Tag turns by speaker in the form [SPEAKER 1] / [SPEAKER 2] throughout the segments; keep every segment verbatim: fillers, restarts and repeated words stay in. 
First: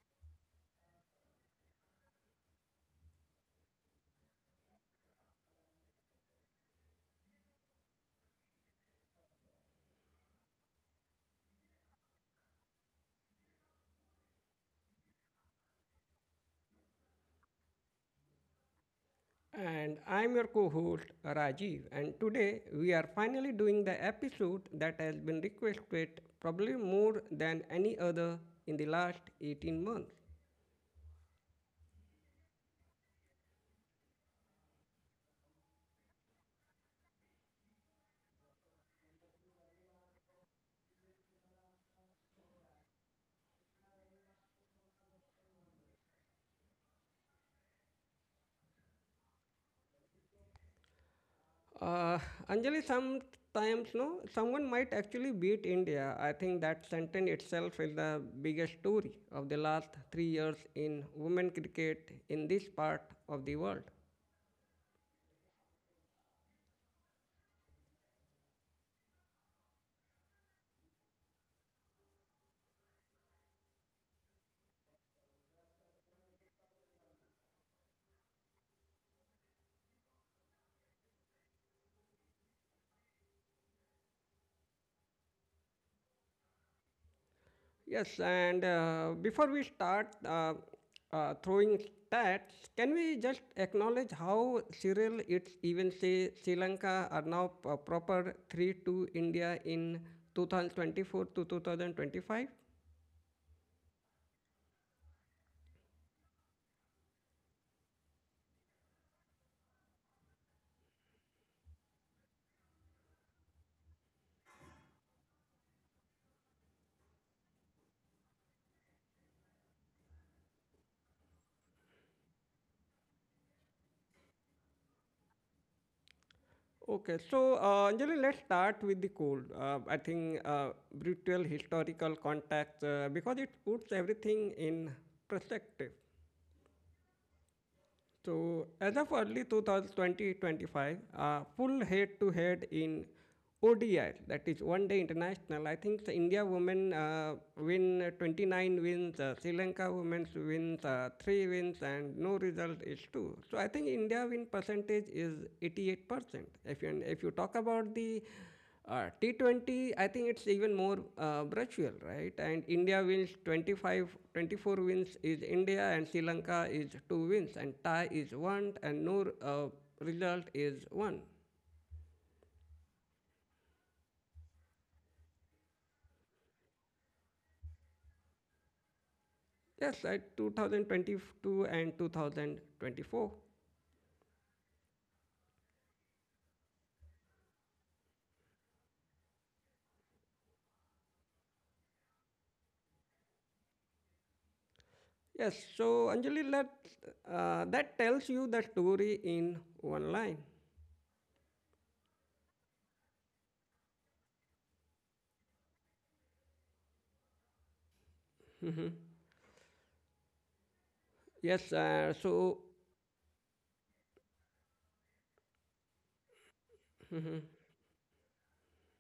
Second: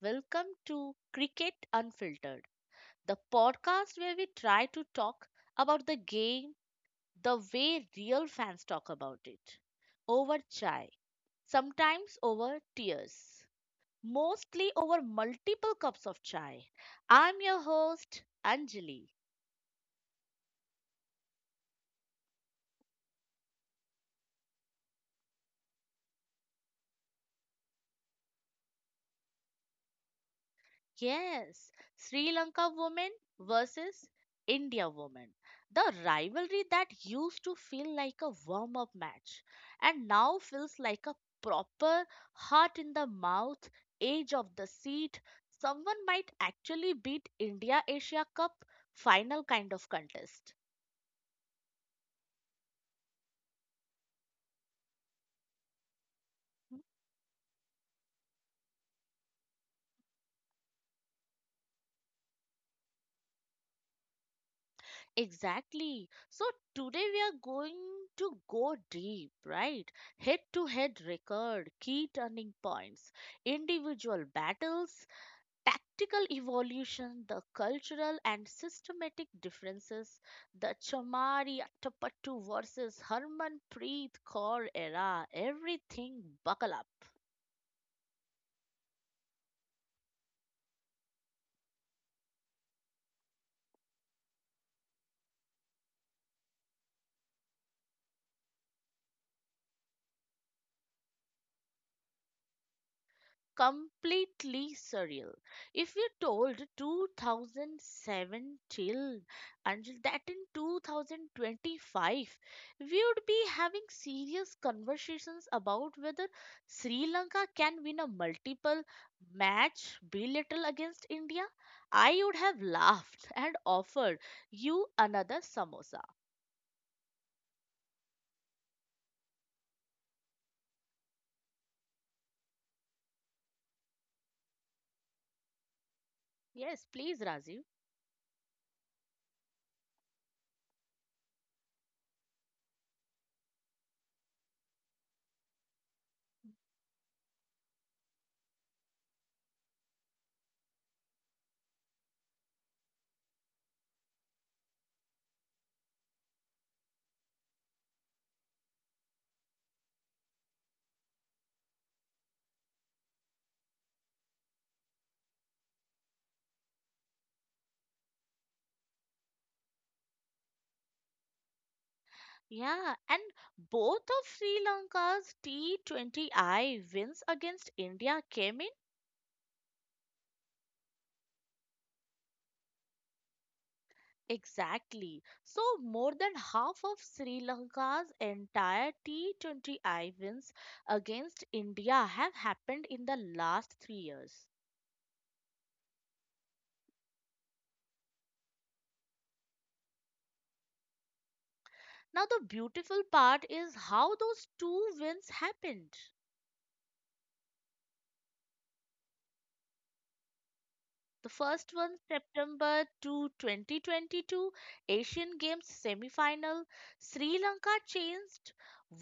[SPEAKER 1] welcome to Cricket Unfiltered, the podcast where we try to talk about the game the way real fans talk about it. Over chai, sometimes over tears, mostly over multiple cups of chai. I'm your host, Anjali.
[SPEAKER 2] And I'm your co host Rajiv, and today we are finally doing the episode that has been requested probably more than any other in the last eighteen months.
[SPEAKER 1] Yes, Sri Lanka woman versus India woman. The rivalry that used to feel like a warm up match and now feels like a proper heart in the mouth, edge of the seat. Someone might actually beat India Asia Cup final kind of contest.
[SPEAKER 2] Uh, Anjali, sometimes no, someone might actually beat India. I think that sentence itself is the biggest story of the last three years in women cricket in this part of the world.
[SPEAKER 1] Exactly. So today we are going to go deep, right? Head to head record, key turning points, individual battles, tactical evolution, the cultural and systematic differences, the Chamari Attapattu versus Harmanpreet Kaur era, everything buckle up.
[SPEAKER 2] Yes, and uh, before we start uh, uh, throwing stats, can we just acknowledge how Cyril, it's even say Sri Lanka are now p- proper three two India in two thousand twenty-four to two thousand twenty-five?
[SPEAKER 1] Completely surreal. If you told two thousand seven till until that in two thousand twenty-five, we would be having serious conversations about whether Sri Lanka can win a multiple match bilateral against India. I would have laughed and offered you another samosa.
[SPEAKER 2] Okay, so uh, Anjali, let's start with the cold. Uh, I think uh, brutal historical context uh, because it puts everything in perspective.
[SPEAKER 1] Yes, please, Rajiv.
[SPEAKER 2] So as of early twenty twenty-five, twenty-five uh, full head-to-head in O D I, that is One Day International, I think the India women uh, win uh, twenty-nine wins, uh, Sri Lanka women wins uh, three wins, and no result is two. So I think India win percentage is eighty-eight percent. If you, if you talk about the uh, T twenty, I think it's even more uh, virtual, right? And India wins twenty-five, twenty-four wins is India, and Sri Lanka is two wins, and Thai is one, and no uh, result is one.
[SPEAKER 1] Yeah, and both of Sri Lanka's T twenty I wins against India came in
[SPEAKER 2] Yes, at two thousand twenty-two and two thousand twenty-four.
[SPEAKER 1] exactly. So, more than half of Sri Lanka's entire T twenty I wins against India have happened in the last three years.
[SPEAKER 2] Yes, so Anjali, let, uh, that tells you the story in one line.
[SPEAKER 1] Now, the beautiful part is how those two wins happened. The first
[SPEAKER 2] Yes,
[SPEAKER 1] one,
[SPEAKER 2] uh, so
[SPEAKER 1] September two, two thousand twenty-two, Asian Games semi-final. Sri Lanka changed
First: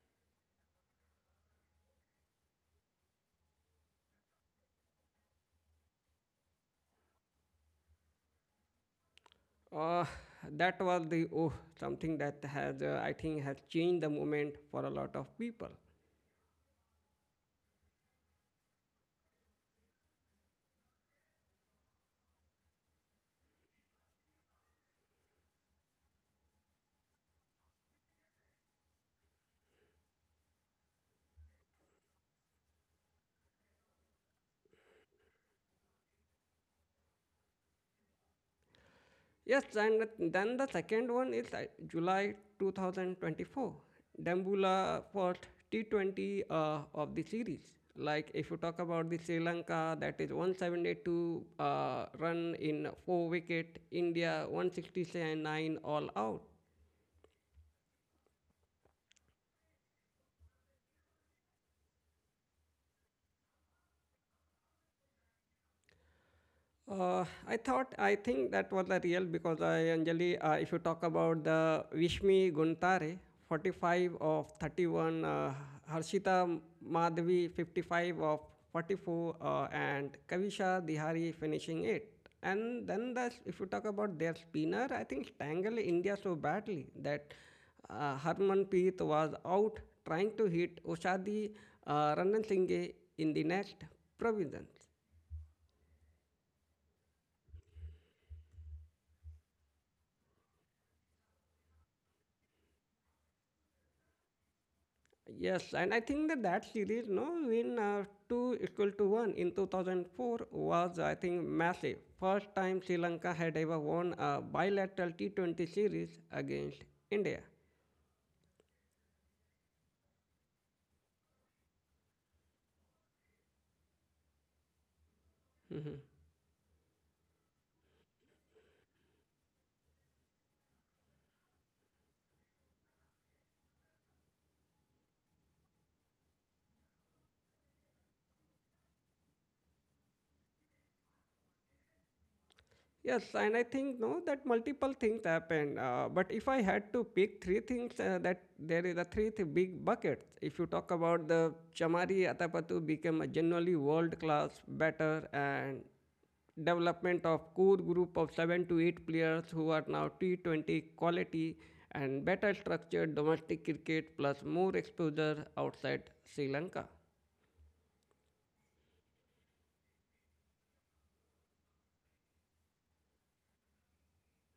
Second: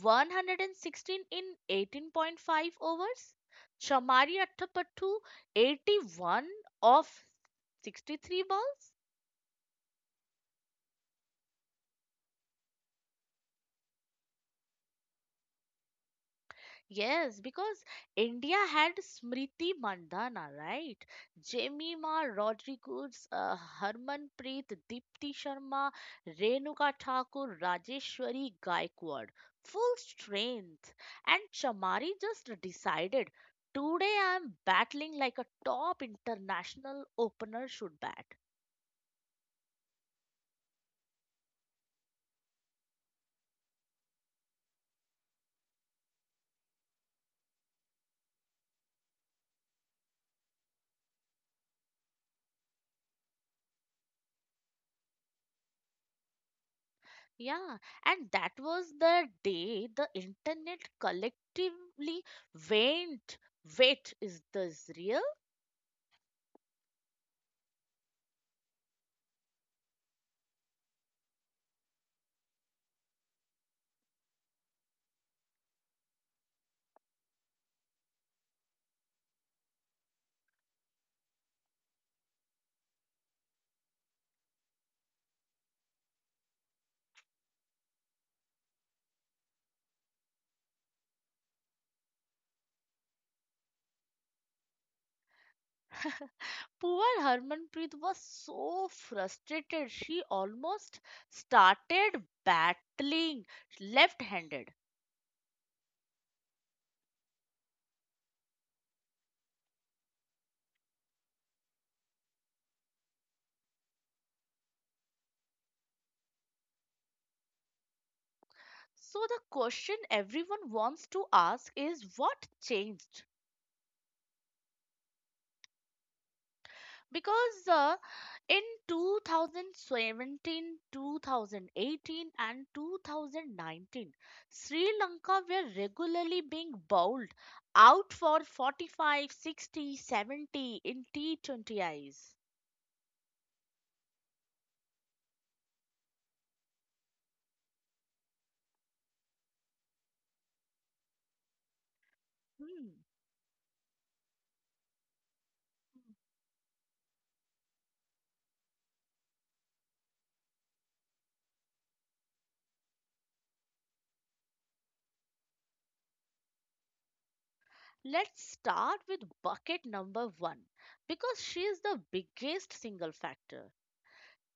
[SPEAKER 1] one hundred sixteen in eighteen point five overs. Chamari Attapattu eighty-one off sixty-three balls.
[SPEAKER 2] Uh, that was the oh something that has uh, I think has changed the moment for a lot of people.
[SPEAKER 1] Yes, because India had Smriti Mandhana, right? Jemima Rodriguez, uh, Harmanpreet, Deepti Sharma, Renuka Thakur, Rajeshwari Gaikwad. Full strength. And Chamari just decided, today I'm battling like a top international opener should bat.
[SPEAKER 2] Yes, and then the second one is uh, July two thousand twenty-four. Dambula first T twenty uh, of the series. Like if you talk about the Sri Lanka, that is one hundred seventy-two uh, run in four wicket. India one hundred sixty-nine all out.
[SPEAKER 1] Yeah, and that was the day the internet collectively went, wait, is this real?
[SPEAKER 2] Uh, I thought, I think that was the real because I, Anjali, uh, if you talk about the Vishmi Guntare, forty-five of thirty-one, uh, Harshita Madhavi, fifty-five of forty-four, uh, and Kavisha Dihari finishing it. And then the, if you talk about their spinner, I think tangled India so badly that uh, Harmanpreet was out trying to hit Oshadi uh, Ranasinghe in the next province.
[SPEAKER 1] Poor Harmanpreet was so frustrated, she almost started battling left handed.
[SPEAKER 2] Yes, and I think that that series, no, win uh, two equal to one in two thousand four was, I think, massive. First time Sri Lanka had ever won a bilateral T twenty series against India.
[SPEAKER 1] So, the question everyone wants to ask is what changed? Because uh, in two thousand seventeen, twenty eighteen, and two thousand nineteen, Sri Lanka were regularly being bowled out for forty-five, sixty, seventy in T twenty I's.
[SPEAKER 2] Yes, and I think no that multiple things happen. Uh, but if I had to pick three things, uh, that there is a three th- big buckets. If you talk about the Chamari Atapattu
[SPEAKER 1] Hmm.
[SPEAKER 2] became a generally world class batter and development of core group of seven to eight players who are now T twenty quality and better structured domestic cricket plus more exposure outside Sri Lanka.
[SPEAKER 1] Let's start with bucket number one because she is the biggest single factor.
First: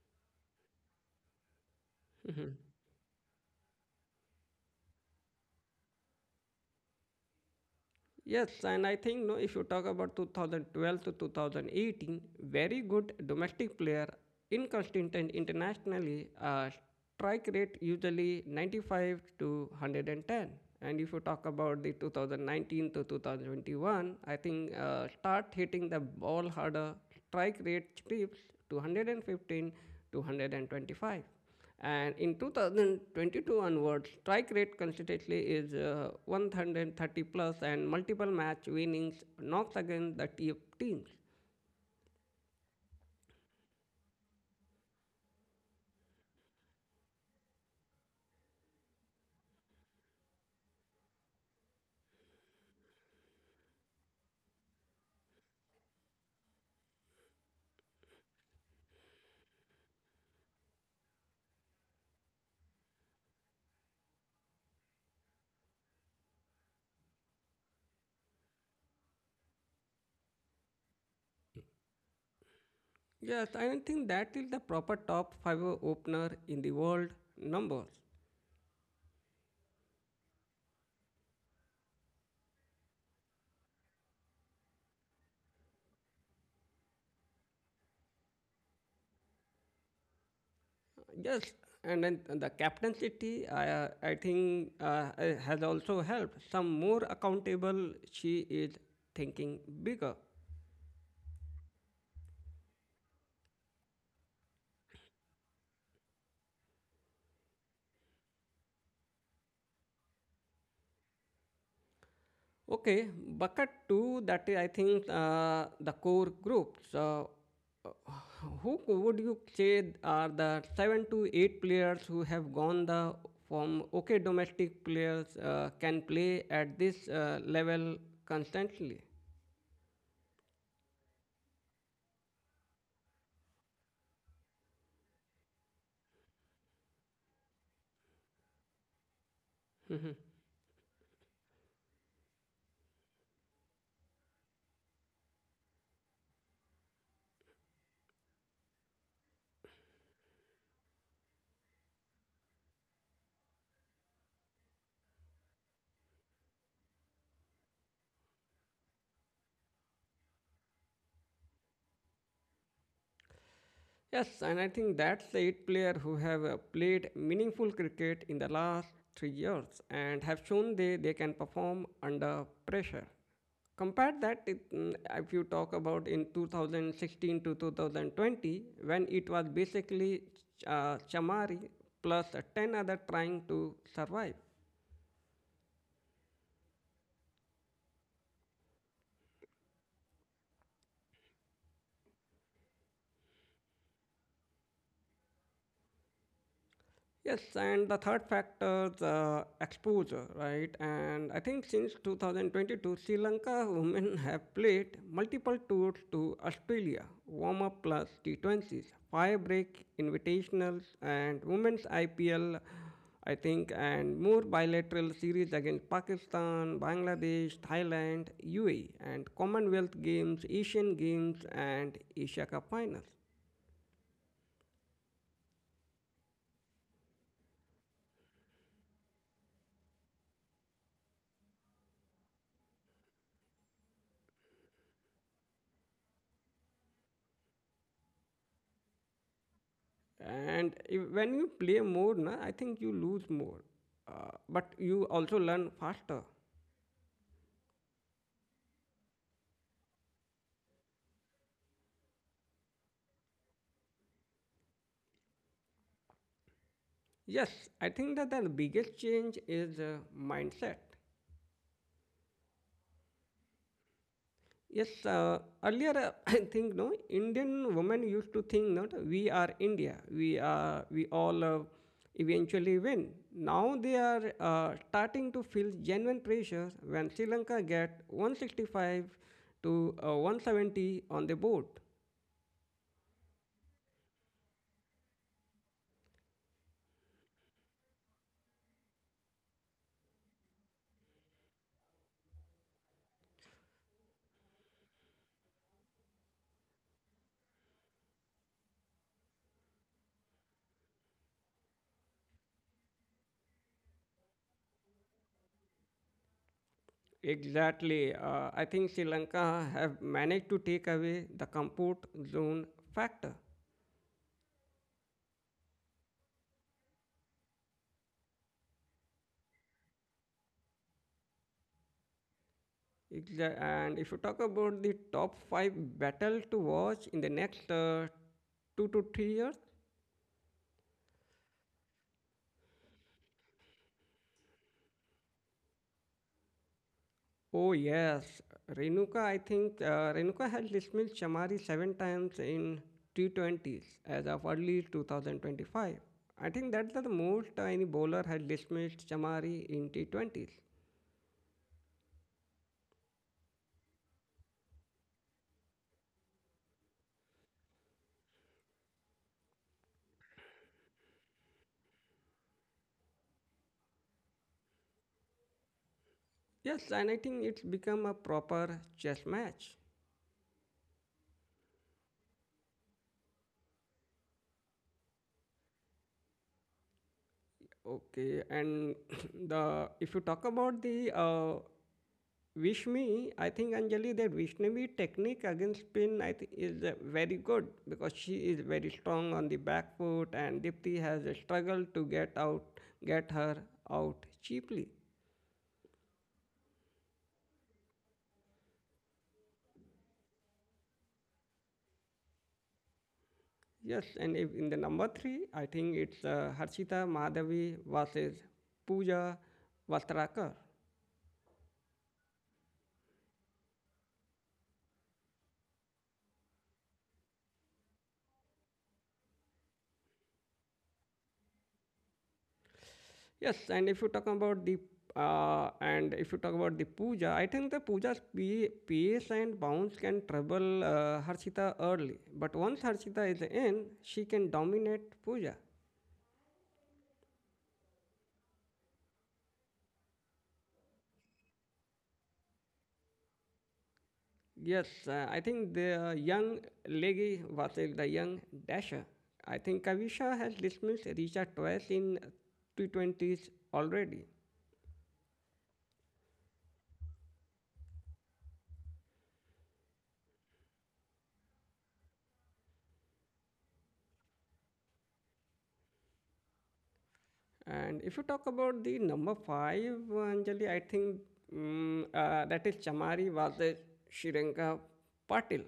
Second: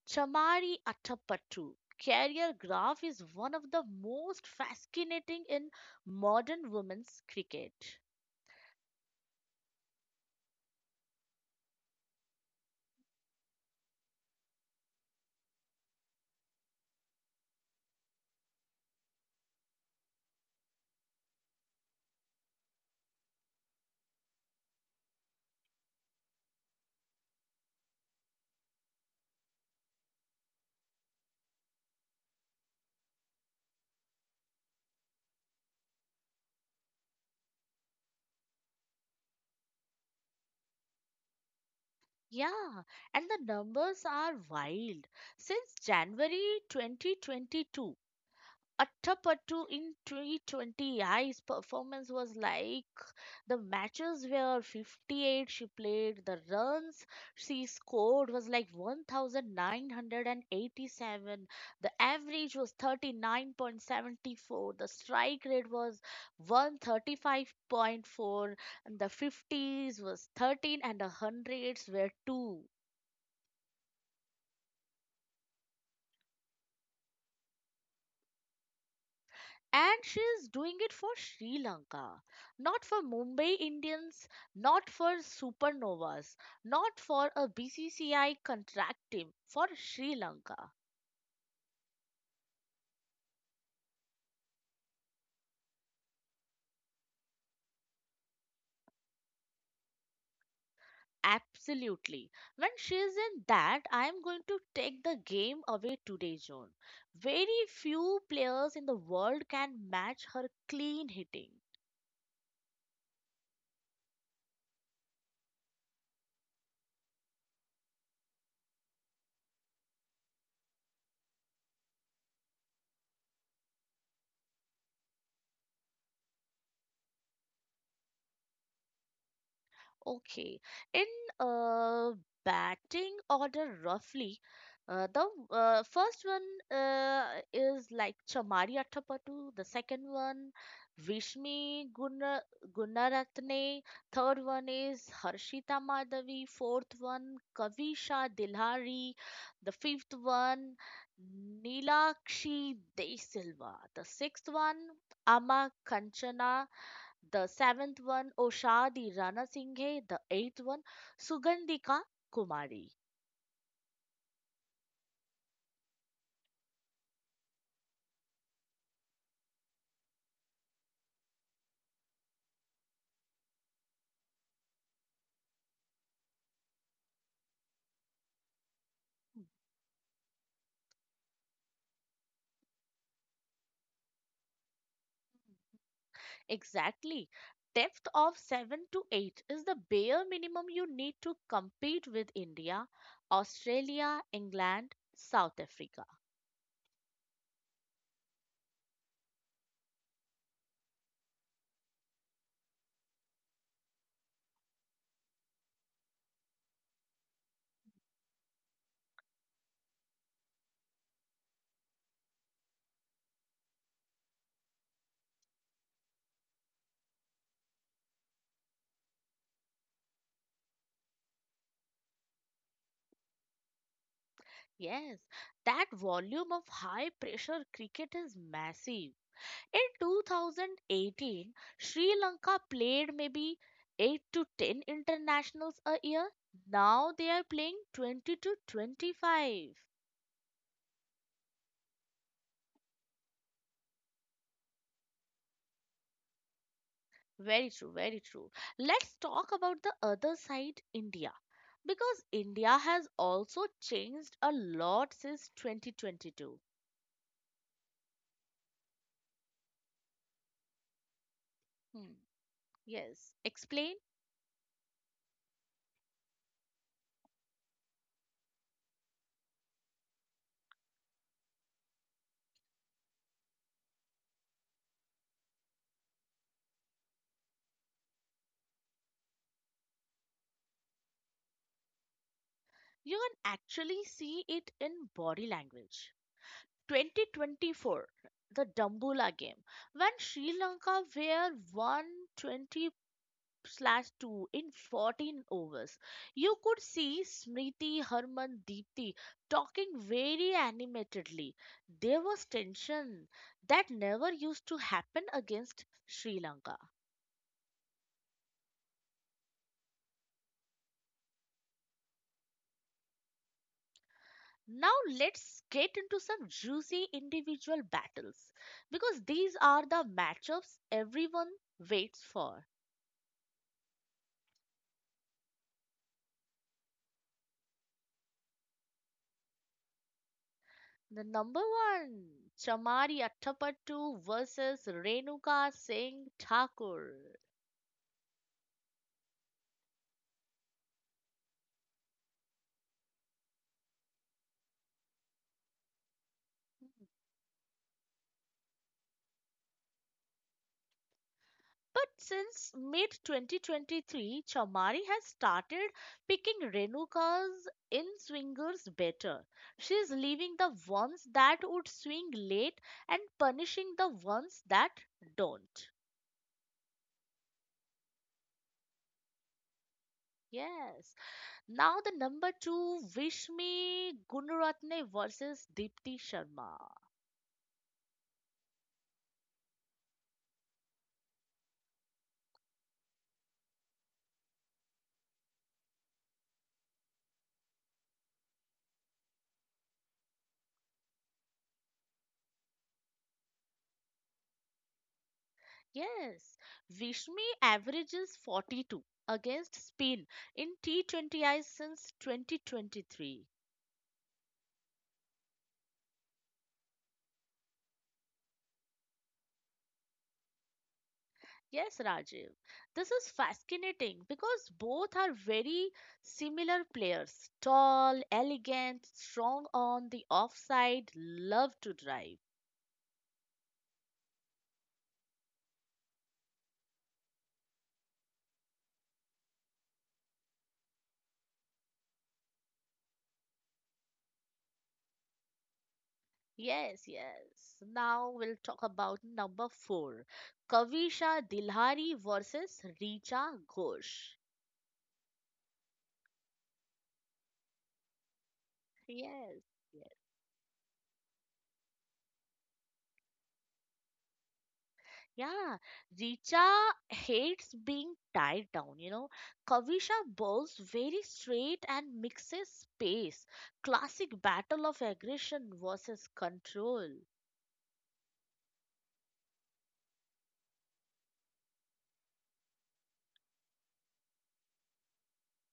[SPEAKER 1] Chamari Attappattu career graph is one of the most fascinating in modern women's cricket.
[SPEAKER 2] Yes, and I think no, if you talk about two thousand twelve to two thousand eighteen, very good domestic player, inconsistent internationally, uh, strike rate usually ninety-five to one hundred ten. And if you talk about the two thousand nineteen to two thousand twenty-one, I think uh, start hitting the ball harder, strike rate trips to one hundred fifteen to one hundred twenty-five. And in twenty twenty-two onwards, strike rate consistently is uh, one hundred thirty plus and multiple match winnings knocks against the top teams.
[SPEAKER 1] Yeah, and the numbers are wild. Since January twenty twenty-two, Attappattu in T twenty's performance was like the matches were fifty-eight she played. The runs she scored was like one thousand nine hundred eighty-seven. The average was thirty-nine point seven four. The strike rate was one thirty-five point four and the fifties was thirteen and the hundreds were two.
[SPEAKER 2] Yes, I think that is the proper top five opener in the world numbers.
[SPEAKER 1] And she is doing it for Sri Lanka, not for Mumbai Indians, not for Supernovas, not for a B C C I contract team, for Sri Lanka.
[SPEAKER 2] Yes, and then the captaincy, I, I think, uh, has also helped. Some more accountable, she is thinking bigger.
[SPEAKER 1] Absolutely. When she is in that, I am going to take the game away today, zone. Very few players in the world can match her clean hitting.
[SPEAKER 2] Okay, bucket two, that is, I think, uh, the core group. So, uh, who would you say are the seven to eight players who have gone the from okay domestic players uh, can play at this uh, level constantly?
[SPEAKER 1] Okay. In uh, batting order, roughly, uh, the uh, first one uh, is like Chamari Athapattu, the second one, Vishmi Guna Gunaratne, third one is Harshita Madhavi, fourth one, Kavisha Dilhari, the fifth one, Nilakshi De Silva, the sixth one, Ama Kanchana, the seventh one Oshadi Rana Singhe, the eighth one Sugandhika Kumari.
[SPEAKER 2] Yes, and I think that's the eight player who have uh, played meaningful cricket in the last three years and have shown they, they can perform under pressure. Compare that it, mm, if you talk about in two thousand sixteen to two thousand twenty, when it was basically uh, Chamari plus uh, ten other trying to survive.
[SPEAKER 1] Exactly. Depth of seven to eight is the bare minimum you need to compete with India, Australia, England, South Africa.
[SPEAKER 2] Yes, and the third factor is uh, exposure, right? And I think since two thousand twenty-two, Sri Lanka women have played multiple tours to Australia, warm up plus T twenties, firebreak, invitationals, and women's I P L, I think, and more bilateral series against Pakistan, Bangladesh, Thailand, U A E, and Commonwealth Games, Asian Games, and Asia Cup finals.
[SPEAKER 1] Yes, that volume of high pressure cricket is massive. In twenty eighteen, Sri Lanka played maybe eight to ten internationals a year. Now they are playing twenty to twenty-five.
[SPEAKER 2] And if, when you play more na, I think you lose more, uh, but you also learn faster.
[SPEAKER 1] Very true, very true. Let's talk about the other side, India. Because India has also changed a lot since twenty twenty-two.
[SPEAKER 2] Yes, I think that the biggest change is uh, mindset.
[SPEAKER 1] Hmm. Yes, explain.
[SPEAKER 2] yes uh, earlier uh, i think no indian women used to think no, that we are india, we are we all uh, eventually win. Now they are uh, starting to feel genuine pressure when sri lanka get one hundred sixty-five to uh, one hundred seventy on the board.
[SPEAKER 1] You can actually see it in body language. twenty twenty-four, the Dumbula game, when Sri Lanka were one twenty for two in fourteen overs. You could see Smriti, Harman, Deepti talking very animatedly. There was tension that never used to happen against Sri Lanka.
[SPEAKER 2] Exactly. Uh, I think Sri Lanka have managed to take away the comfort zone factor.
[SPEAKER 1] Now let's get into some juicy individual battles because these are the matchups everyone waits for.
[SPEAKER 2] Exa- And if you talk about the top five battle to watch in the next uh, two to three years.
[SPEAKER 1] The number one, Chamari Attapattu versus Renuka Singh Thakur.
[SPEAKER 2] Oh yes, Renuka. I think uh, Renuka has dismissed Shamari seven times in T twenties as of early two thousand twenty-five. I think that's the most uh, any bowler has dismissed Shamari in T twenties.
[SPEAKER 1] But since mid twenty twenty-three, Chamari has started picking Renuka's in swingers better. She's leaving the ones that would swing late and punishing the ones that don't.
[SPEAKER 2] Yes, and I think it's become a proper chess match.
[SPEAKER 1] Yes. Now the number two, Vishmi Gunaratne versus Deepti Sharma.
[SPEAKER 2] Okay, and the if you talk about the uh, Vishmi, I think Anjali that Vishnavi technique against spin I think is uh, very good because she is very strong on the back foot and Dipti has a struggle to get out get her out cheaply.
[SPEAKER 1] Yes, Vishmi averages forty-two against Spain in T twenty I's since twenty twenty-three.
[SPEAKER 2] Yes, and if in the number three, I think it's uh, Harshita Madhavi versus Pooja Vastrakar.
[SPEAKER 1] Yes, Rajiv. This is fascinating because both are very similar players. Tall, elegant, strong on the offside, love to drive.
[SPEAKER 2] Yes, and if you talk about the uh, and if you talk about the puja, I think the puja's pa- pace and bounce can trouble uh, Harshita early. But once Harshita is in, she can dominate puja.
[SPEAKER 1] Yes, yes. Now we'll talk about number four. Kavisha Dilhari versus Richa Ghosh.
[SPEAKER 2] Yes, uh, I think the young leggy versus the young dasher. I
[SPEAKER 1] Yes,
[SPEAKER 2] think
[SPEAKER 1] yes.
[SPEAKER 2] Kavisha has dismissed Richa twice in T twenties already.
[SPEAKER 1] Yeah, Richa hates being tied down, you know. Kavisha bowls very straight and mixes space. Classic battle of aggression versus control.
[SPEAKER 2] And if you talk about the number five, Anjali, I think mm uh, that is Chamari Vade Shirenka Patil.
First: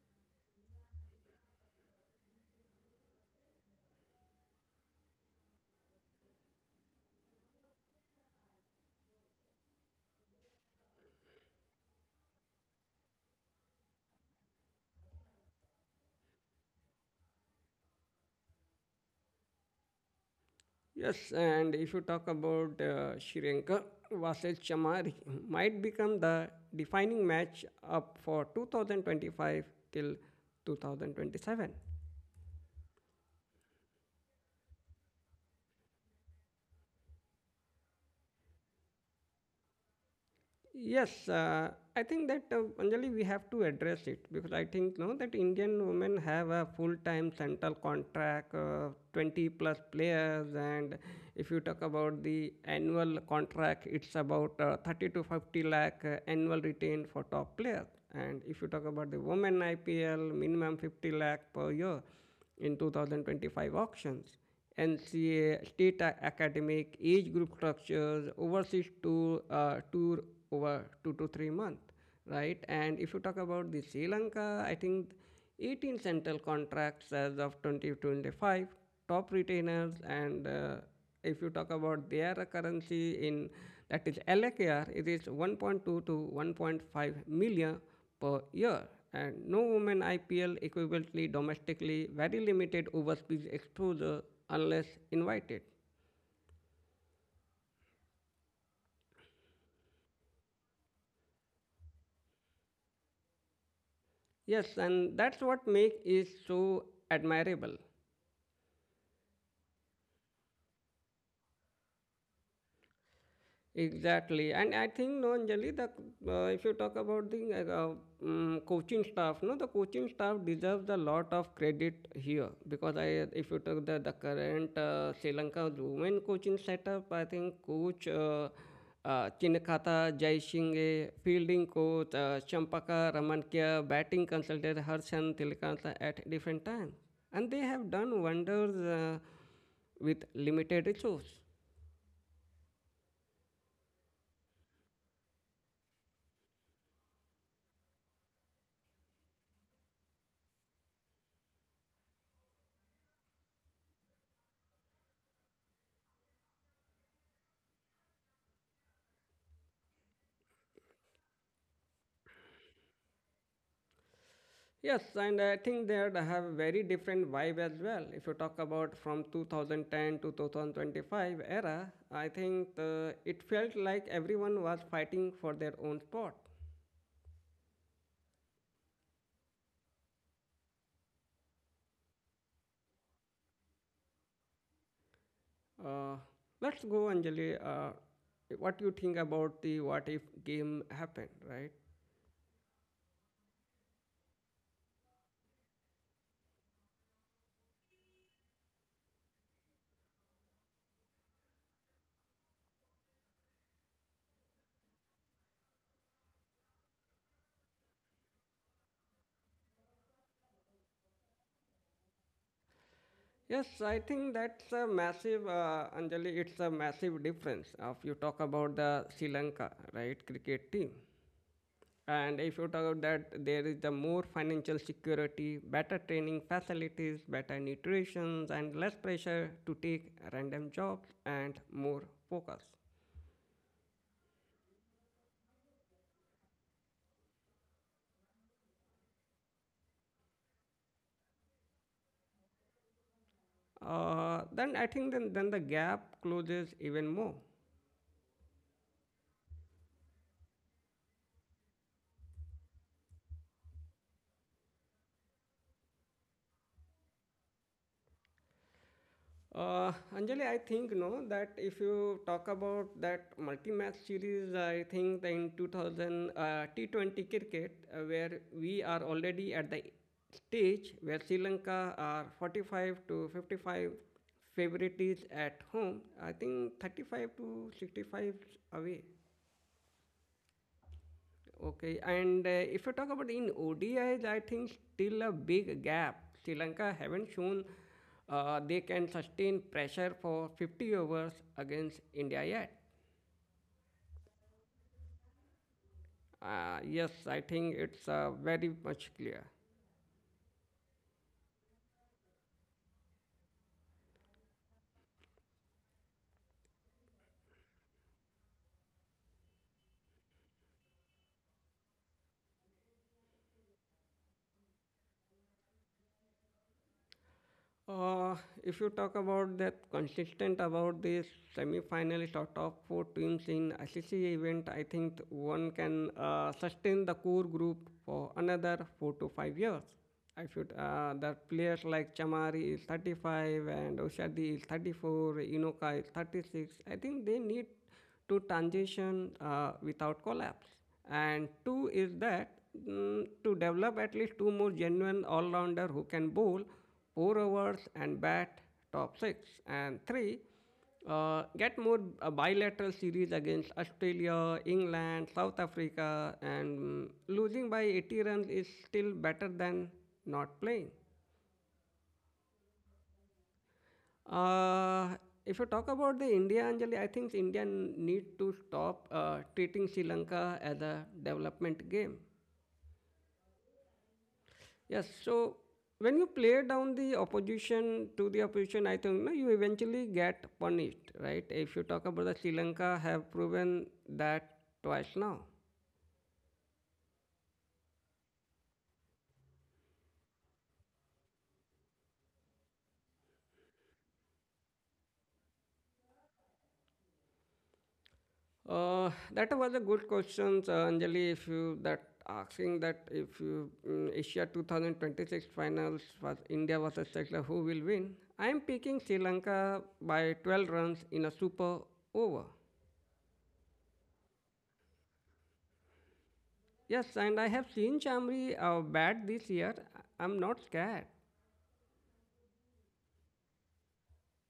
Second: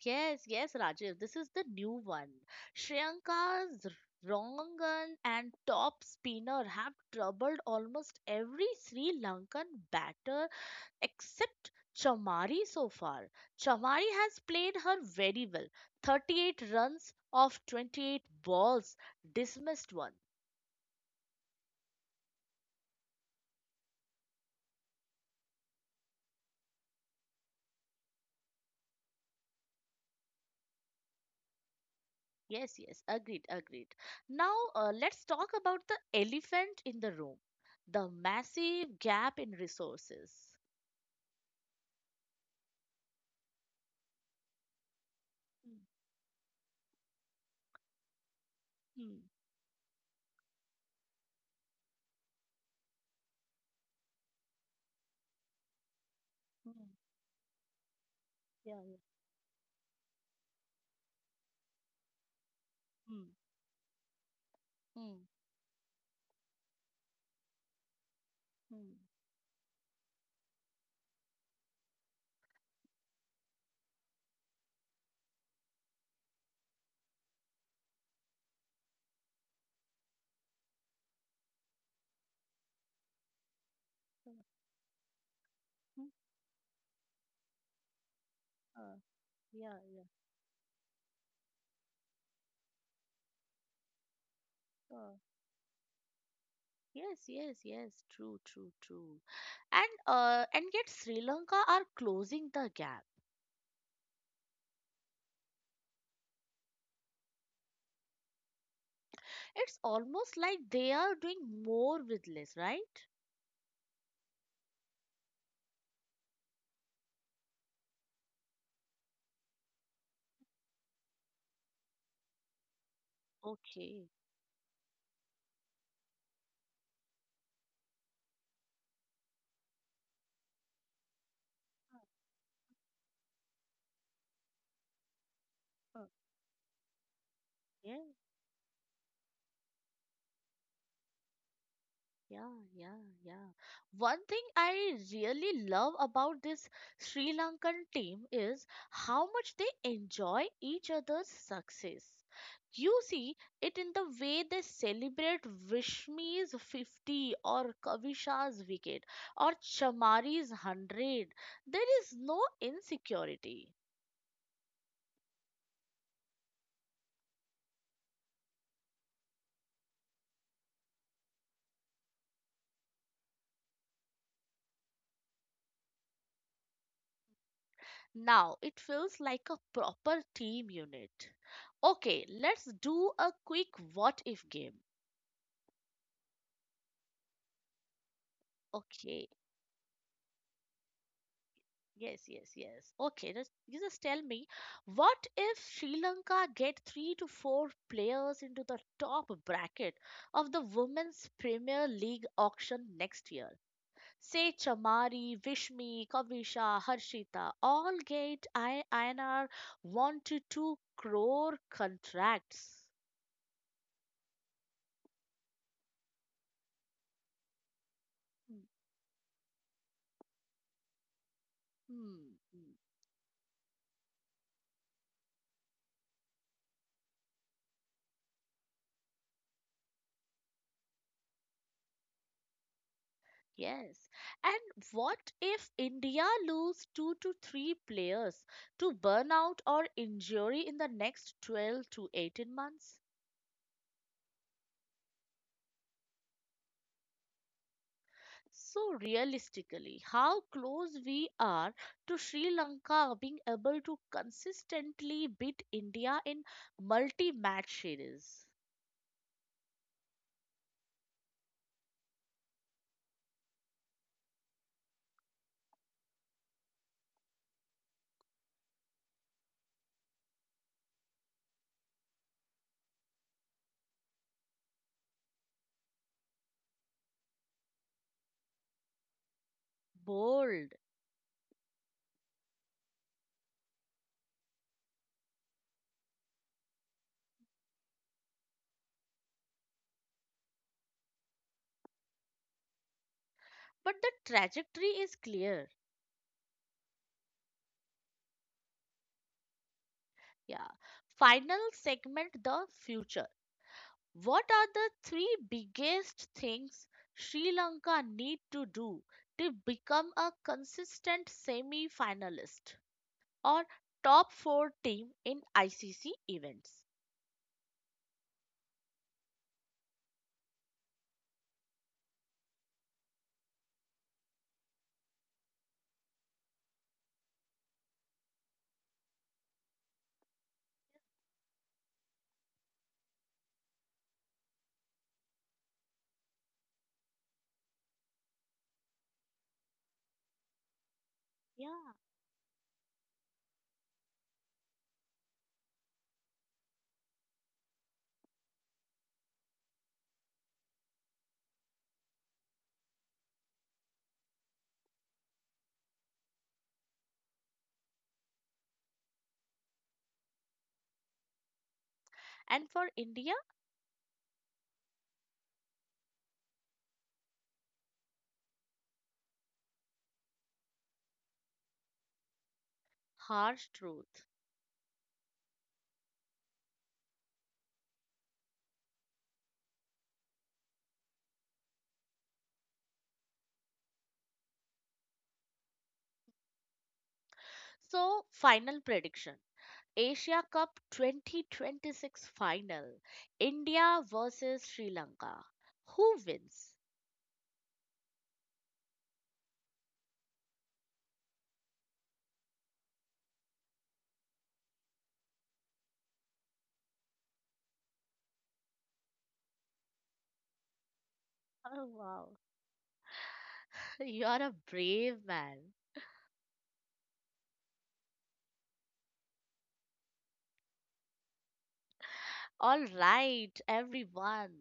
[SPEAKER 1] Yes, yes, Rajiv, this is the new one. Shriyanka's Rongan and top spinner have troubled almost every Sri Lankan batter except Chamari so far. Chamari has played her very well. thirty-eight runs off twenty-eight balls, dismissed one.
[SPEAKER 2] Yes, and if you talk about uh, Shirenka versus Chamari, might become the defining match up for two thousand twenty-five till two thousand twenty-seven.
[SPEAKER 1] Yes, yes, agreed, agreed. Now uh, let's talk about the elephant in the room, the massive gap in resources.
[SPEAKER 2] Yes, uh, I think that uh, Anjali, we have to address it because I think no that Indian
[SPEAKER 1] Mm,
[SPEAKER 2] women have a full-time central contract, uh,
[SPEAKER 1] mm,
[SPEAKER 2] twenty plus players, and if you talk about the annual contract, it's about uh, thirty to fifty lakh uh, annual
[SPEAKER 1] mm,
[SPEAKER 2] retain for top players, and if you
[SPEAKER 1] Yeah,
[SPEAKER 2] talk
[SPEAKER 1] yeah.
[SPEAKER 2] about the women I P L, minimum fifty lakh per year in
[SPEAKER 1] Mm,
[SPEAKER 2] two thousand twenty-five auctions.
[SPEAKER 1] mm,
[SPEAKER 2] N C A, state academic, age group structures, overseas
[SPEAKER 1] mm,
[SPEAKER 2] tour, uh, tour over two to three month, right? And if you talk about the Sri Lanka, I think eighteen central contracts as of twenty twenty-five, top retainers, and uh, if you talk about their currency in that is
[SPEAKER 1] uh,
[SPEAKER 2] L K R, it is one point two
[SPEAKER 1] mm,
[SPEAKER 2] to one point five million per year.
[SPEAKER 1] uh,
[SPEAKER 2] And no
[SPEAKER 1] yeah,
[SPEAKER 2] women I P L equivalently domestically, very limited overseas exposure unless
[SPEAKER 1] yeah.
[SPEAKER 2] invited.
[SPEAKER 1] Yes, yes, yes. True, true, true. And uh, and yet Sri Lanka are closing the gap.
[SPEAKER 2] Yes, and that's what makes it so admirable.
[SPEAKER 1] It's almost like they are doing more with less, right?
[SPEAKER 2] Exactly, and I think no, Anjali, the uh, if you talk about the uh, um, coaching staff, no, the coaching staff deserves a lot of credit here because I, if you talk the
[SPEAKER 1] Okay.
[SPEAKER 2] the current uh, Sri Lanka women coaching setup, I think coach uh, uh, Chinakata Jaisinghe, fielding coach uh, Champaka Ramankia, batting consultant Harshan Tilakanta
[SPEAKER 1] Uh,
[SPEAKER 2] at different times, and they have
[SPEAKER 1] Yeah.
[SPEAKER 2] done wonders uh, with limited resource.
[SPEAKER 1] Yeah, yeah, yeah. One thing I really love about this Sri Lankan team is how much they enjoy each other's success. You see it in the way they celebrate Vishmi's fifty or Kavisha's wicket or Chamari's hundred. There is no insecurity.
[SPEAKER 2] Yes, and I think they have very different vibe as well. If you talk about from two thousand ten to two thousand twenty-five era, I think the, it felt like everyone was fighting for their own spot.
[SPEAKER 1] Now it feels like a proper team unit. Okay, let's do a quick what if game.
[SPEAKER 2] Uh, let's go, Anjali. Uh, what you think
[SPEAKER 1] Okay,
[SPEAKER 2] about the what if game happened, right?
[SPEAKER 1] yes, yes, yes. Okay, just, you just tell me, what if Sri Lanka get three to four players into the top bracket of the Women's Premier League auction next year? Say Chamari, Vishmi, Kavisha, Harshita, all get I- INR one to two crore contracts.
[SPEAKER 2] Yes, I think that's a massive, uh, Anjali, it's a massive difference. Uh, If you talk
[SPEAKER 1] Hmm.
[SPEAKER 2] about the Sri Lanka, right, cricket team.
[SPEAKER 1] hmm.
[SPEAKER 2] And if
[SPEAKER 1] hmm.
[SPEAKER 2] you talk about that, there is the more financial security, better training facilities, better nutrition, and less pressure to take random jobs and more focus.
[SPEAKER 1] Yes. And what if India lose two to three players to burnout or injury in the next twelve to eighteen months?
[SPEAKER 2] Uh, then I think then, then the gap closes even more.
[SPEAKER 1] So, realistically, how close we are to Sri Lanka being able to consistently beat India in multi match series?
[SPEAKER 2] Uh, Anjali, I think no that if you talk about that multi-match series, I think that in two thousand uh, T twenty cricket, uh, where we are already at the stage where Sri Lanka are forty-five to fifty-five favorites at home. I think thirty-five to sixty-five away.
[SPEAKER 1] Bold.
[SPEAKER 2] Okay, and uh, if you talk about in O D Is, I think still a big gap. Sri Lanka haven't shown uh, they can sustain pressure for fifty overs against India yet.
[SPEAKER 1] But the trajectory is clear.
[SPEAKER 2] Uh, yes, I think it's uh, very much clear.
[SPEAKER 1] Yeah. Final segment the future. What are the three biggest things Sri Lanka need to do to become a consistent semi finalist or top four team in I C C events?
[SPEAKER 2] Uh, if you talk about that consistent about this semi-final sort of four teams in A C C event, I think one can uh, sustain the core group for another four to five years. I should uh, the players like Chamari is thirty-five and Oshadi is thirty-four, Inoka is thirty-six. I think they need to transition uh, without collapse. And
[SPEAKER 1] Yeah.
[SPEAKER 2] two is that mm, to develop at least two more genuine all rounder who can bowl four overs and bat top six. And three, uh, get more uh, bilateral series against Australia, England, South Africa, and mm, losing by eighty runs is still better than not playing.
[SPEAKER 1] And for India,
[SPEAKER 2] Uh, if you talk about the India, Anjali, I think India n- need to stop uh, treating Sri Lanka as a development game.
[SPEAKER 1] harsh truth.
[SPEAKER 2] Yes, so when you play down the opposition to the opposition, I think no, you eventually get punished, right? If you talk about the Sri Lanka, have proven that twice now.
[SPEAKER 1] So, final prediction Asia Cup twenty twenty-six final India versus Sri Lanka. Who wins?
[SPEAKER 2] Uh, that was a good question, uh, Anjali. If you that asking that if you mm, Asia two thousand twenty-six finals was India versus Sri Lanka, who will win? I am picking Sri Lanka by twelve runs in a
[SPEAKER 1] Oh,
[SPEAKER 2] super
[SPEAKER 1] wow.
[SPEAKER 2] over.
[SPEAKER 1] You're a brave man.
[SPEAKER 2] Yes, and I have seen Chamri uh, bat this year. I'm not scared.
[SPEAKER 1] All right, everyone.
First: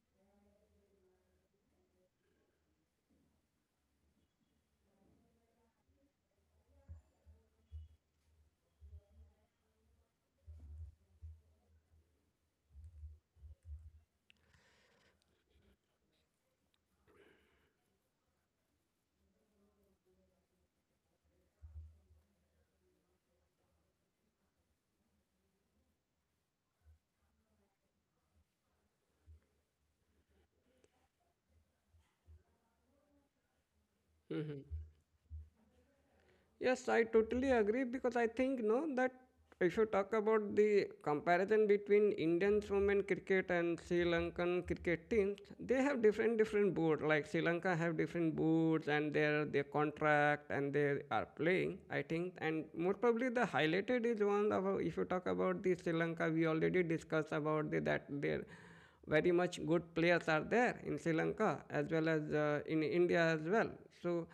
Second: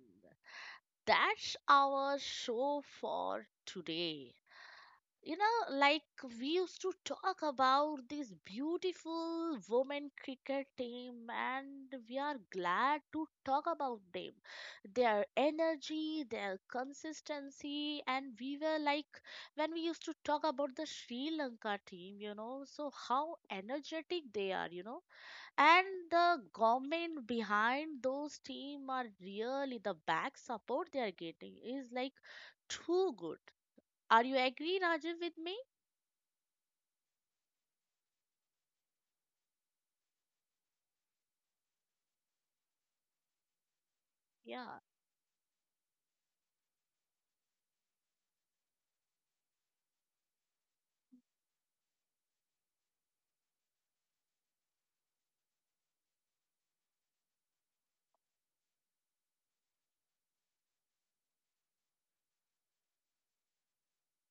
[SPEAKER 1] That's our show for today. You know, like we used to talk about this beautiful women cricket team, and we are glad to talk about them. Their energy, their consistency, and we were like when we used to talk about the Sri Lanka team, you know, so how energetic they are, you know and the government behind those team are really the back support they are getting is like too good are you
[SPEAKER 2] Mm-hmm.
[SPEAKER 1] agree Rajiv with me?
[SPEAKER 2] Yes, I totally agree, because I think no that if you talk about the comparison between Indian women cricket and Sri Lankan
[SPEAKER 1] Yeah,
[SPEAKER 2] cricket teams, they have different different boards. Like Sri Lanka have different boards and their their contract, and they are playing. I think, and more probably the highlighted is one about, if you talk about the Sri Lanka, we already discussed about the, that their very much good players are there in Sri Lanka, as well as uh, in India as well. So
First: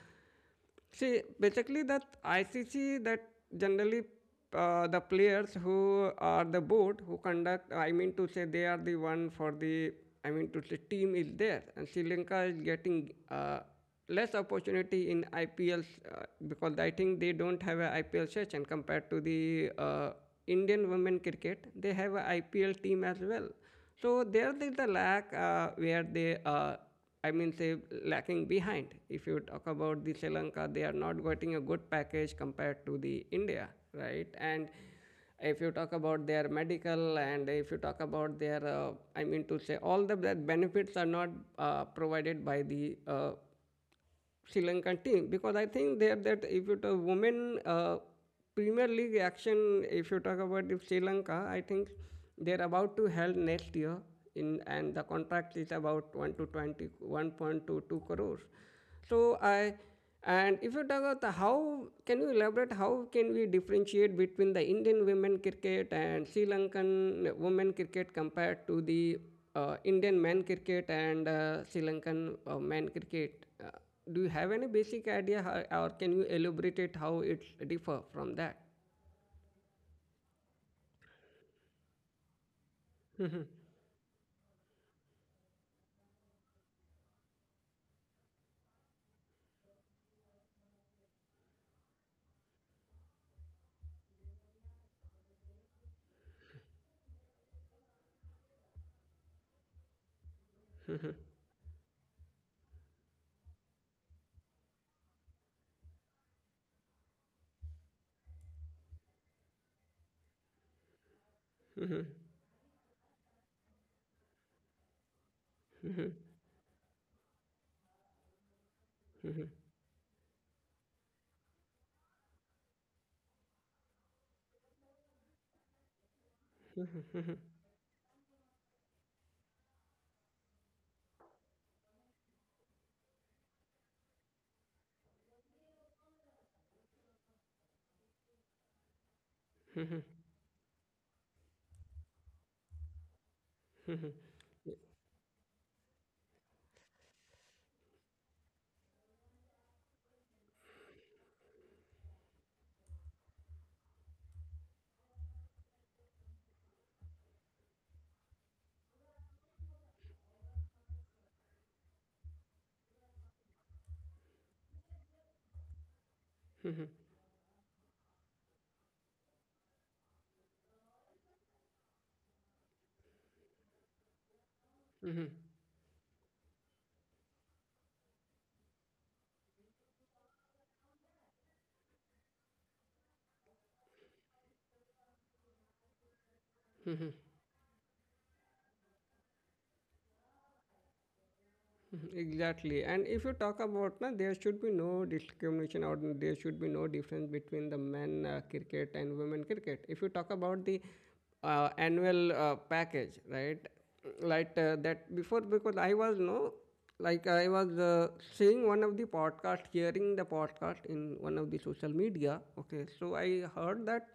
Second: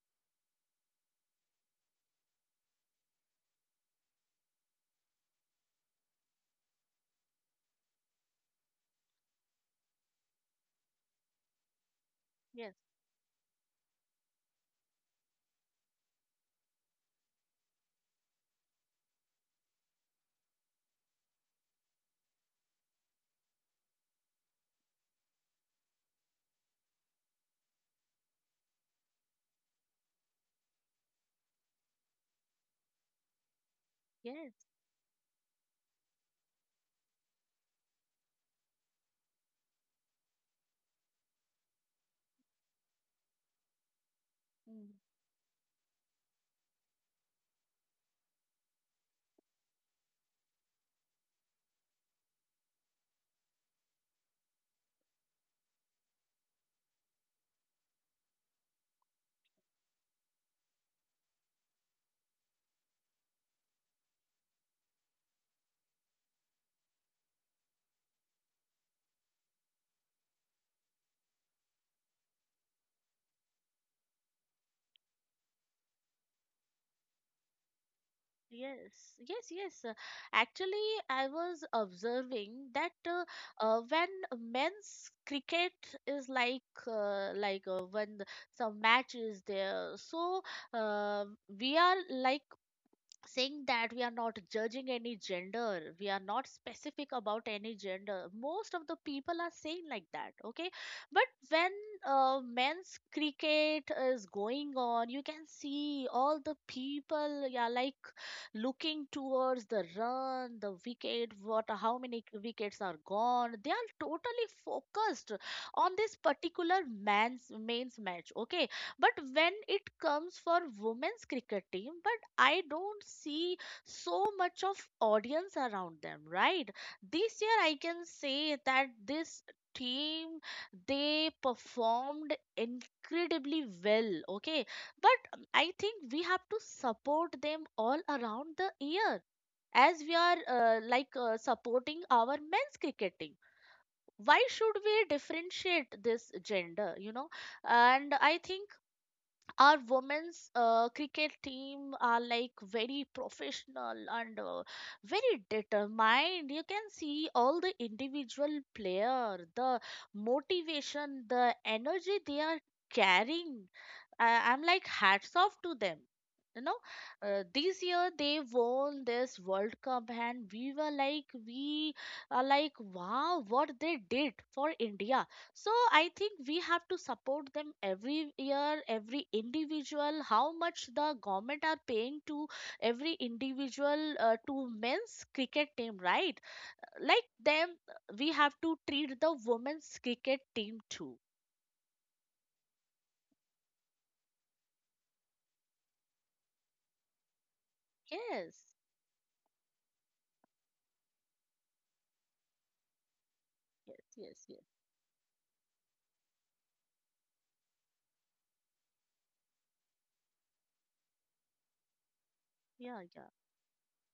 [SPEAKER 2] see, basically that I C C that generally, uh, the players who are the board who conduct, I mean to say, they are the one for the, I mean to say, team is there, and Sri Lanka is
[SPEAKER 1] yes,
[SPEAKER 2] getting uh, less opportunity in I P Ls, uh, because I think they don't have an I P L session compared to the uh, Indian women cricket. They have an I P L team as well. So there is a lack uh, where they uh, I mean, say, lacking behind. If you talk about the Sri Lanka, they are not getting a good package compared to the India, right? And
[SPEAKER 1] yes.
[SPEAKER 2] if you talk about their medical, and if you talk about their, uh, I mean, to say, all the benefits are not uh, provided by the uh, Sri
[SPEAKER 1] Mm,
[SPEAKER 2] Lankan team, because I think there that if you talk women uh, Premier League action, if you talk about the Sri Lanka, I think they're about to held next year in, and the contract is about one to twenty one point two two crores. So I, and if you talk about the how, can you elaborate how can we differentiate between the Indian women cricket and Sri Lankan women cricket compared to the uh, Indian men cricket and uh, Sri Lankan uh, men cricket? Uh, do you have any basic idea, how, or can you elaborate it how it differ from that?
[SPEAKER 1] yes, yes, yes. Uh, actually I was observing that uh, uh, when men's cricket is like uh, like uh, when the- some match is there so uh, we are like saying that we are not judging any gender, we are not specific about any gender, most of the people are saying like that, okay, but when uh, men's cricket is going on you can see all the people, yeah, like looking towards the run, the wicket, what how many wickets are gone. They are totally focused on this particular man's mains match. Okay. But when it comes for women's cricket team, but I don't see so much of audience around them, right? This year I can say that this team they performed incredibly well, okay, but I think we have to support them all around the year as we are uh, like uh, supporting our men's cricketing. Why should we differentiate this gender? You know, and I think our women's uh, cricket team are like very professional and uh, very determined, you can see all the individual player the motivation the energy they are carrying, I- I'm like hats off to them, you know. Uh, this year they won this world cup and we were like we are like wow what they did for India, so I think we have to support them every year, every individual, how much the government are paying to every individual uh, to men's cricket team, right? Like them, we have to treat the women's cricket team too.
[SPEAKER 2] Mhm, exactly. And if you talk about, na, there should be no discrimination, or there should be no difference between the men uh,
[SPEAKER 1] Yes,
[SPEAKER 2] cricket and women cricket. If you talk about the uh, annual uh, package, right?
[SPEAKER 1] yes, yes,
[SPEAKER 2] Like
[SPEAKER 1] yes.
[SPEAKER 2] uh, that before, because I was no, like I was uh, seeing one of the podcast, hearing the podcast in one of the social media. Okay,
[SPEAKER 1] Yeah,
[SPEAKER 2] so
[SPEAKER 1] yeah,
[SPEAKER 2] I heard that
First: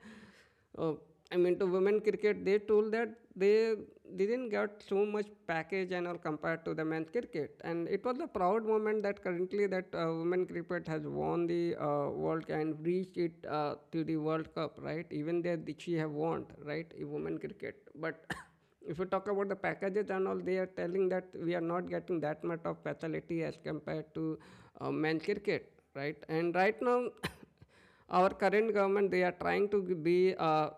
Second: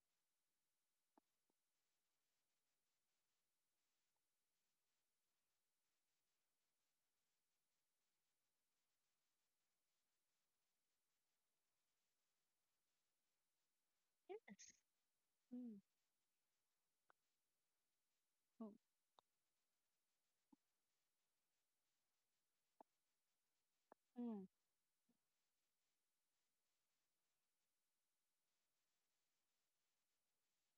[SPEAKER 2] uh, I mean, to women cricket, they told that they didn't get so much package and all compared to the men's cricket. And it was a proud moment that currently that uh, women cricket has won the uh, World Cup and reached it uh, to the World
[SPEAKER 1] yes.
[SPEAKER 2] Cup, right? Even there,
[SPEAKER 1] Mm,
[SPEAKER 2] she have won, right? In women cricket. But
[SPEAKER 1] mm,
[SPEAKER 2] if you talk about the packages and all, they are telling that we are not getting that much of facility as compared to
[SPEAKER 1] mm.
[SPEAKER 2] uh, men's cricket, right? And right now, our current government, they are trying to be uh,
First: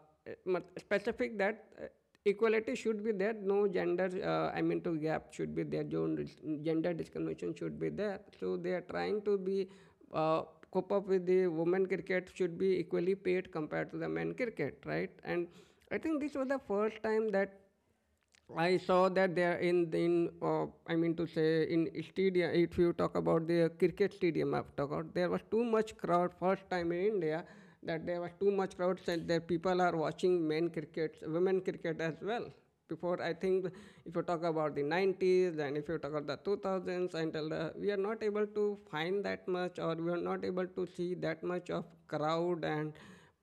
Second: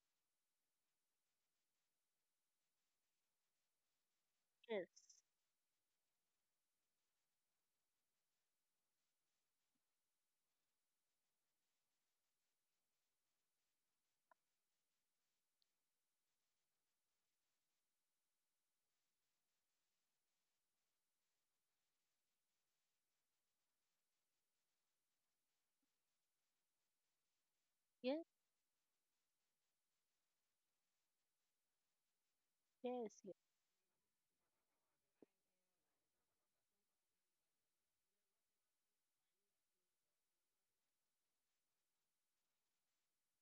[SPEAKER 2] specific that uh, equality should be there, no gender, uh, I mean,
[SPEAKER 1] Yes,
[SPEAKER 2] to gap should be there, gender discrimination should be there. So they are trying to be uh, cope up with the women cricket, should be equally paid compared to the men cricket, right? And I think this was the first time that I saw that they are in in uh, I mean to say, in stadium. If you talk about the cricket stadium, I've talked about there was too much crowd first time in India, that there
[SPEAKER 1] yes,
[SPEAKER 2] was too much crowd and that people are watching men cricket, women cricket as well.
[SPEAKER 1] yes,
[SPEAKER 2] Before, I
[SPEAKER 1] yes.
[SPEAKER 2] think, if you talk about the nineties, and if you talk about the two thousands until the, we are not able to find that much, or we are not able to see that much of crowd, and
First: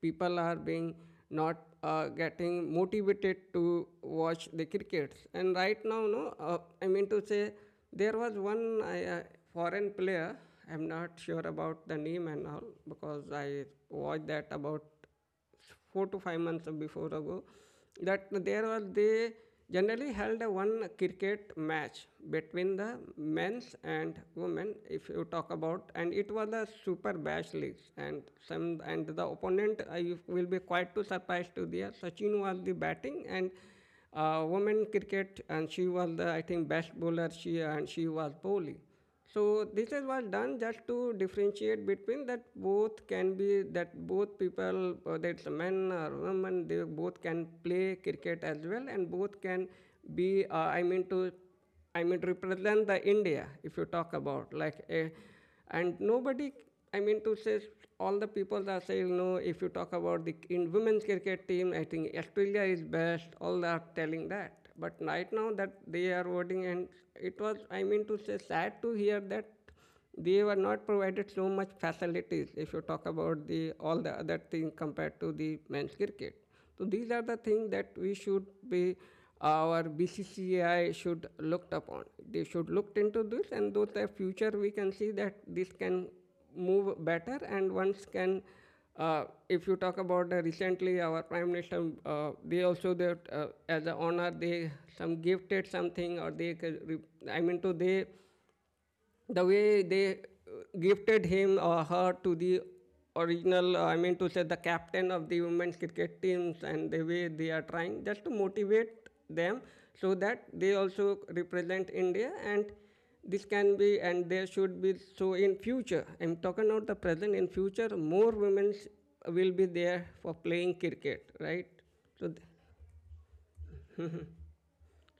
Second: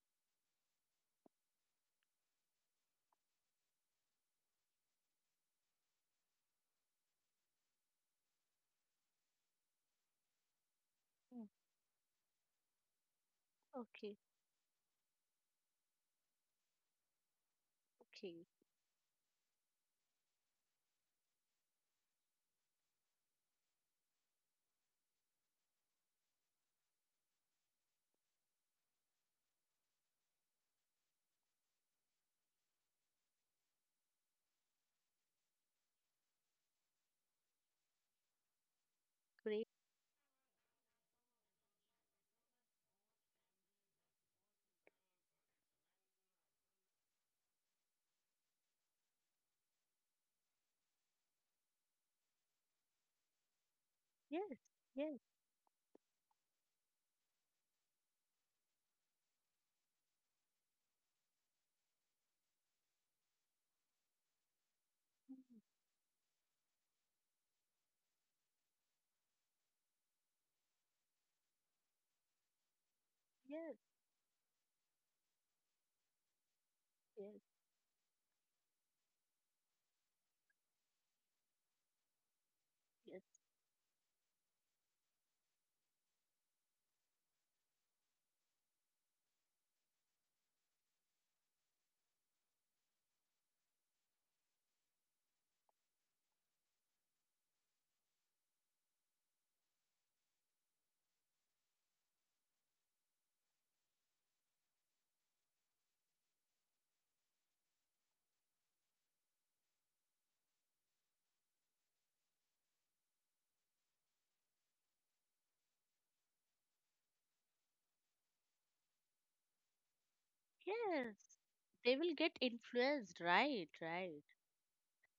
[SPEAKER 2] people are being not uh, getting motivated to watch the cricket. And right now, no, uh, I mean to say, there was one uh, foreign player. I'm not sure
[SPEAKER 1] Mm.
[SPEAKER 2] about the name and all because I
[SPEAKER 1] Okay,
[SPEAKER 2] watched that about four to five months before ago, that
[SPEAKER 1] okay,
[SPEAKER 2] there was, they generally held a one cricket match between the men's and women, if you talk about, and it was a super bash league and some, and the opponent, I will be quite too surprised to hear, Sachin was the batting and uh, women cricket, and she was the, I think, best bowler, she, and she was bowling. So
[SPEAKER 1] great.
[SPEAKER 2] this is was done just to differentiate between that both can be, that both people, whether it's a men or women, they both can play cricket as well, and both can be, uh, I mean to I mean to represent the India, if you talk about,
[SPEAKER 1] Yes,
[SPEAKER 2] like a.
[SPEAKER 1] yes,
[SPEAKER 2] And nobody, I mean to say, all the people are saying no, if you talk about the, in women's cricket team, I think Australia is best, all are telling that, but right now
[SPEAKER 1] mm,
[SPEAKER 2] that they are voting. And it was, I mean to say, sad to hear that they were not provided so much facilities if you talk about the
[SPEAKER 1] yes,
[SPEAKER 2] all the other things compared to the men's cricket. So these are the
[SPEAKER 1] yes,
[SPEAKER 2] things that we should be, our B C C I should looked upon. They should looked into
[SPEAKER 1] yes.
[SPEAKER 2] this, and though the future we can see that this can move better, and once can. Uh, if you talk about uh, recently, our prime minister, uh, they also that, uh, as an honor, they some gifted something, or they, I mean, to they the way they uh, gifted him or her to the original, uh, I mean to say, the captain of the women's cricket teams, and the way they are trying just to motivate them so that they also represent India. And this can be, and there should be, so in future, I'm talking about the present, in future more women will be there for playing cricket,
[SPEAKER 1] Yes,
[SPEAKER 2] right?
[SPEAKER 1] they will
[SPEAKER 2] so
[SPEAKER 1] get
[SPEAKER 2] th-
[SPEAKER 1] influenced. Right, right.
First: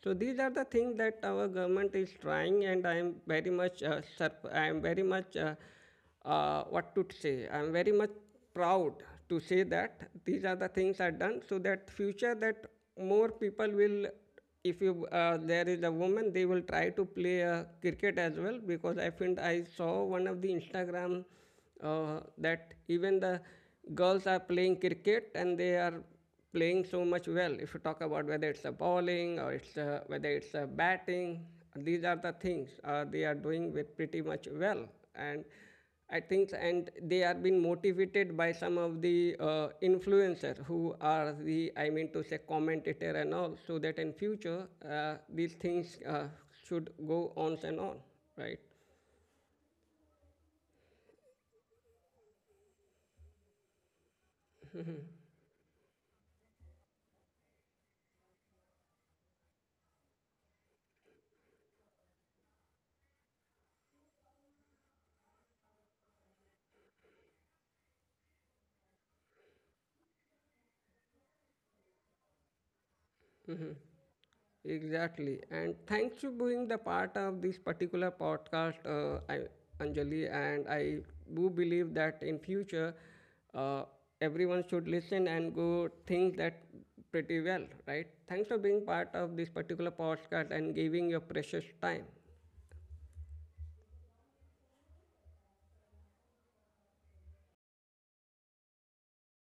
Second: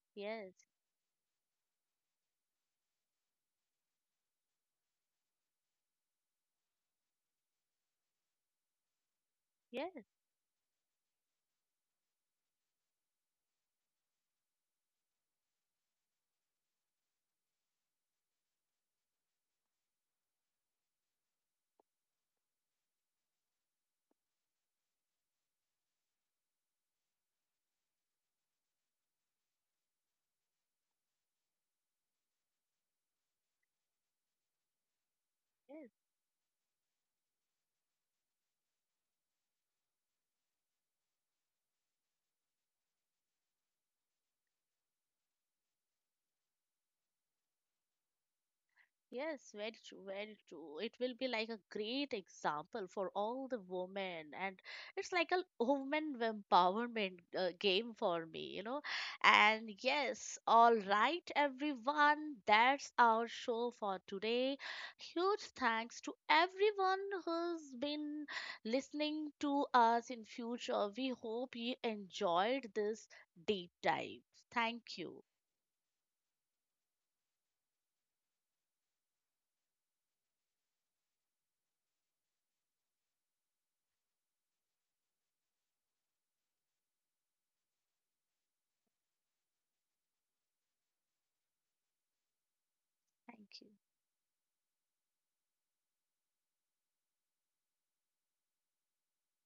[SPEAKER 2] so these are
[SPEAKER 1] Yes,
[SPEAKER 2] the things that our government is trying, and I am very much uh, surp- I am very much uh, uh, what to say. I am very much proud to say
[SPEAKER 1] yes,
[SPEAKER 2] that these are the things are done, so that future, that more people will, if you uh, there is a woman, they will try to play uh, cricket as well, because I think I saw one of the Instagram, uh, that even the girls are playing cricket, and they are playing so much well. If you talk about whether it's a bowling or it's a, whether it's a batting, these are the things uh, they are doing with pretty much well. And
[SPEAKER 1] yes.
[SPEAKER 2] I think, and they are being motivated by some of the uh, influencers who are the, I mean to say, commentator and all, so that in future uh, these things uh, should go on and on, right?
[SPEAKER 1] Yes, very true, very true. It will be like a great example for all the women, and it's like a woman empowerment uh, game for me, you know. And yes, all right, everyone, that's our show for today. Huge thanks to everyone who's been listening to us in future. We hope you enjoyed this deep dive. Thank you.
[SPEAKER 2] Exactly. And thanks for being the part of this particular podcast, uh, I, Anjali. And I do believe that in future, uh, everyone should listen and go think that pretty well, right? Thanks for being part of this particular podcast and giving your precious time.
[SPEAKER 1] Thank you.